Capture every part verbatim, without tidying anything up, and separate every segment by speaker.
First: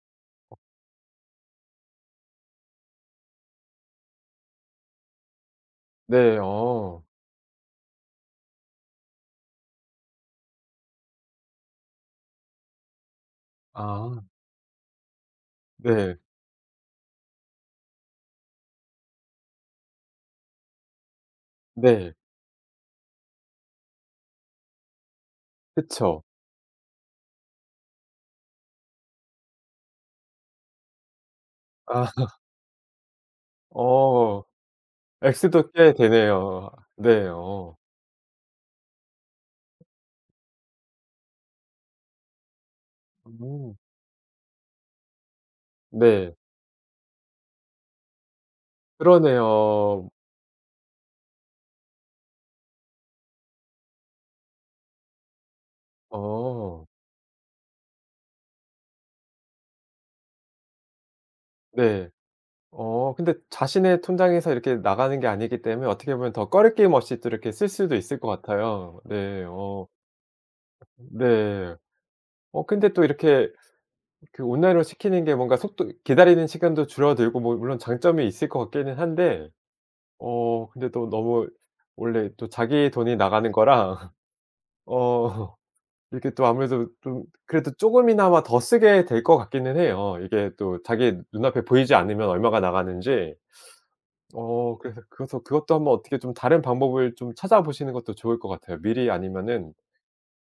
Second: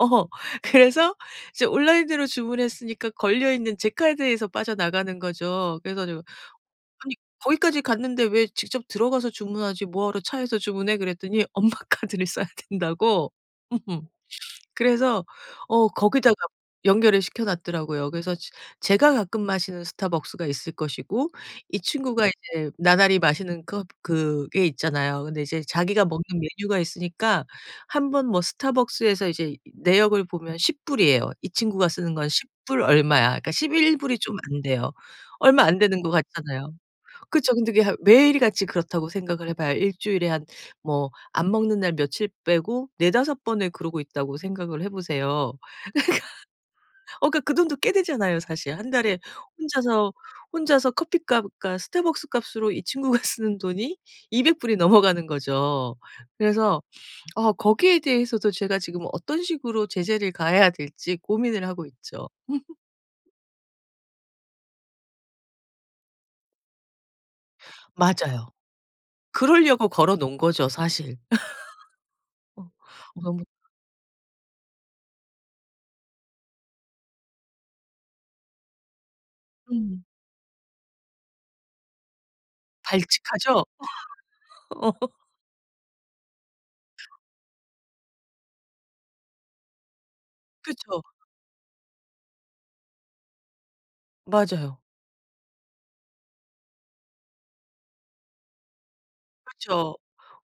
Speaker 1: 어. 그래서 이제 온라인으로 주문했으니까 걸려 있는 제 카드에서 빠져나가는 거죠. 그래 가지고
Speaker 2: 네. 어.
Speaker 1: 아니 "거기까지 갔는데 왜 직접 들어가서 주문하지 뭐하러 차에서 주문해?" 그랬더니 엄마 카드를 써야 된다고 음
Speaker 2: 아.
Speaker 1: 그래서 어
Speaker 2: 네.
Speaker 1: 거기다가 연결을 시켜 놨더라고요. 그래서 제 제가 가끔 마시는 스타벅스가 있을 것이고 이
Speaker 2: 네.
Speaker 1: 친구가 이제 나날이 마시는 것 그게 있잖아요. 근데 이제 자기가
Speaker 2: 그쵸.
Speaker 1: 먹는 메뉴가 있으니까 한번 뭐 스타벅스에서 이제 내역을 보면 십 불이에요. 이 친구가
Speaker 2: 아.
Speaker 1: 쓰는 건 십 불 얼마야. 그러니까 십일 불이 좀
Speaker 2: 어.
Speaker 1: 안돼요. 얼마
Speaker 2: 액수도
Speaker 1: 안
Speaker 2: 꽤
Speaker 1: 되는 것
Speaker 2: 되네요.
Speaker 1: 같잖아요.
Speaker 2: 네.
Speaker 1: 그쵸. 근데
Speaker 2: 어.
Speaker 1: 매일같이 그렇다고 생각을 해 봐요. 일 주일에 한 뭐 안 먹는 날 며칠 빼고 네다섯 번을
Speaker 2: 음.
Speaker 1: 그러고 있다고 생각을 해 보세요. 그니까
Speaker 2: 네.
Speaker 1: 어 그니까 그 돈도 꽤 되잖아요 사실. 한 달에
Speaker 2: 그러네요.
Speaker 1: 혼자서 혼자서 커피값과 스타벅스 값으로 이 친구가 쓰는 돈이 이백 불이 넘어가는 거죠. 그래서
Speaker 2: 어.
Speaker 1: 어 거기에 대해서도 제가 지금 어떤 식으로 제재를 가해야 될지 고민을 하고
Speaker 2: 네.
Speaker 1: 있죠.
Speaker 2: 어 근데 자신의 통장에서 이렇게 나가는 게 아니기 때문에 어떻게 보면 더 거리낌임 없이 또 이렇게 쓸 수도 있을 것
Speaker 1: 맞아요.
Speaker 2: 같아요. 네. 어.
Speaker 1: 그러려고 걸어 놓은 거죠 사실.
Speaker 2: 네.
Speaker 1: 어
Speaker 2: 어 근데 또
Speaker 1: 너무
Speaker 2: 이렇게 그 온라인으로 시키는 게 뭔가 속도 기다리는 시간도 줄어들고 뭐 물론 장점이 있을 것 같기는 한데
Speaker 1: 음.
Speaker 2: 어 근데 또 너무 원래 또 자기 돈이 나가는
Speaker 1: 발칙하죠?
Speaker 2: 거랑 어 이렇게 또 아무래도 좀 그래도 조금이나마 더 쓰게 될 것 같기는 해요. 이게 또
Speaker 1: 그쵸.
Speaker 2: 자기 눈 앞에 보이지 않으면 얼마가 나가는지. 어.
Speaker 1: 맞아요.
Speaker 2: 그래서 그것도 그것도 한 번 어떻게 좀 다른 방법을 좀 찾아보시는 것도 좋을 것 같아요. 미리 아니면은
Speaker 1: 그쵸.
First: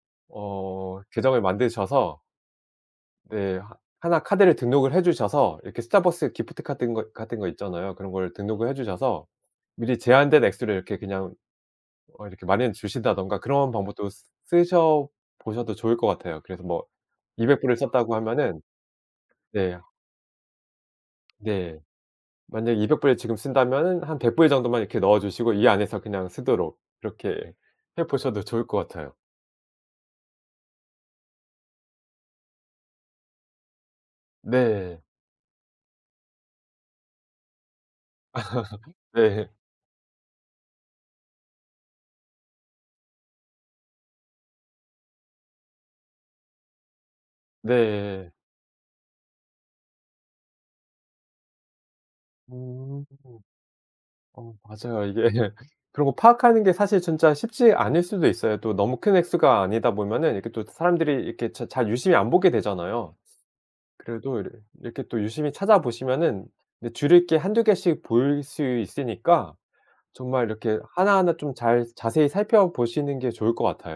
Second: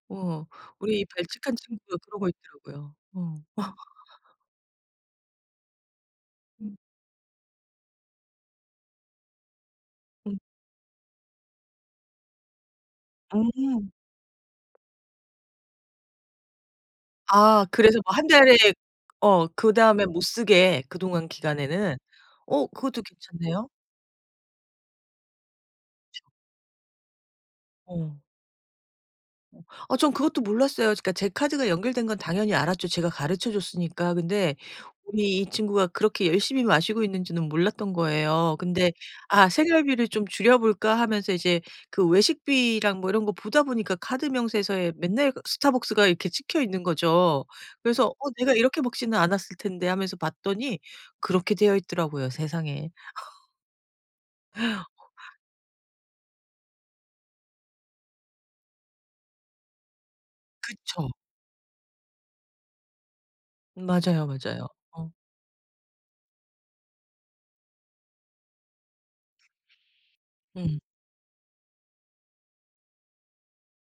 Speaker 1: 어.
Speaker 2: 어
Speaker 1: 우리
Speaker 2: 계정을
Speaker 1: 발칙한 친구도
Speaker 2: 만드셔서
Speaker 1: 그러고 있더라고요. 어.
Speaker 2: 네. 하나 카드를 등록을 해 주셔서 이렇게 스타벅스 기프트
Speaker 1: 음.
Speaker 2: 같은 거 같은 거 있잖아요. 그런 거를 등록을 해 주셔서 미리
Speaker 1: 음.
Speaker 2: 제한된 액수를 이렇게 그냥 어 이렇게 마련해 주신다든가 그런
Speaker 1: 음.
Speaker 2: 방법도 쓰셔 보셔도 좋을 것 같아요. 그래서 뭐 이백
Speaker 1: 아.
Speaker 2: 불을
Speaker 1: 그래서 뭐
Speaker 2: 썼다고
Speaker 1: 한 달에
Speaker 2: 하면은
Speaker 1: 어.
Speaker 2: 네.
Speaker 1: 그다음에 못쓰게 그동안
Speaker 2: 네.
Speaker 1: 기간에는 어
Speaker 2: 만약 이백
Speaker 1: 그것도
Speaker 2: 불을 지금
Speaker 1: 괜찮네요.
Speaker 2: 쓴다면은 한 백 불 정도만 이렇게 넣어 주시고 이 안에서 그냥 쓰도록 이렇게 해
Speaker 1: 어.
Speaker 2: 보셔도 좋을 것 같아요.
Speaker 1: 어 저는 그것도 몰랐어요. 그니까 제 카드가 연결된 건 당연히 알았죠 제가 가르쳐 줬으니까. 근데
Speaker 2: 네.
Speaker 1: 이 이 친구가 그렇게 열심히 마시고 있는지는 몰랐던 거예요. 근데 '아
Speaker 2: 네.
Speaker 1: 생활비를 좀 줄여볼까.' 하면서 이제 그 외식비랑 뭐 이런 거 보다 보니까 카드 명세서에 맨날 그 스타벅스가 이렇게 찍혀 있는 거죠. 그래서
Speaker 2: 네.
Speaker 1: 어 내가 이렇게 먹지는 않았을 텐데 하면서 봤더니 그렇게 되어 있더라고요. 세상에.
Speaker 2: 음. 어 맞아요. 이게 그리고 파악하는 게 사실 진짜 쉽지 않을 수도 있어요. 또 너무 큰 액수가 아니다 보면은 이렇게 또
Speaker 1: 그쵸.
Speaker 2: 사람들이 이렇게 잘 유심히 안 보게 되잖아요.
Speaker 1: 맞아요,
Speaker 2: 그래도 이렇
Speaker 1: 맞아요.
Speaker 2: 이렇게
Speaker 1: 어.
Speaker 2: 또 유심히 찾아보시면은 줄일 게 한두 개씩 보일 수 있으니까 정말
Speaker 1: 음.
Speaker 2: 이렇게 하나하나 좀 잘 자세히 살펴보시는 게 좋을 것 같아요.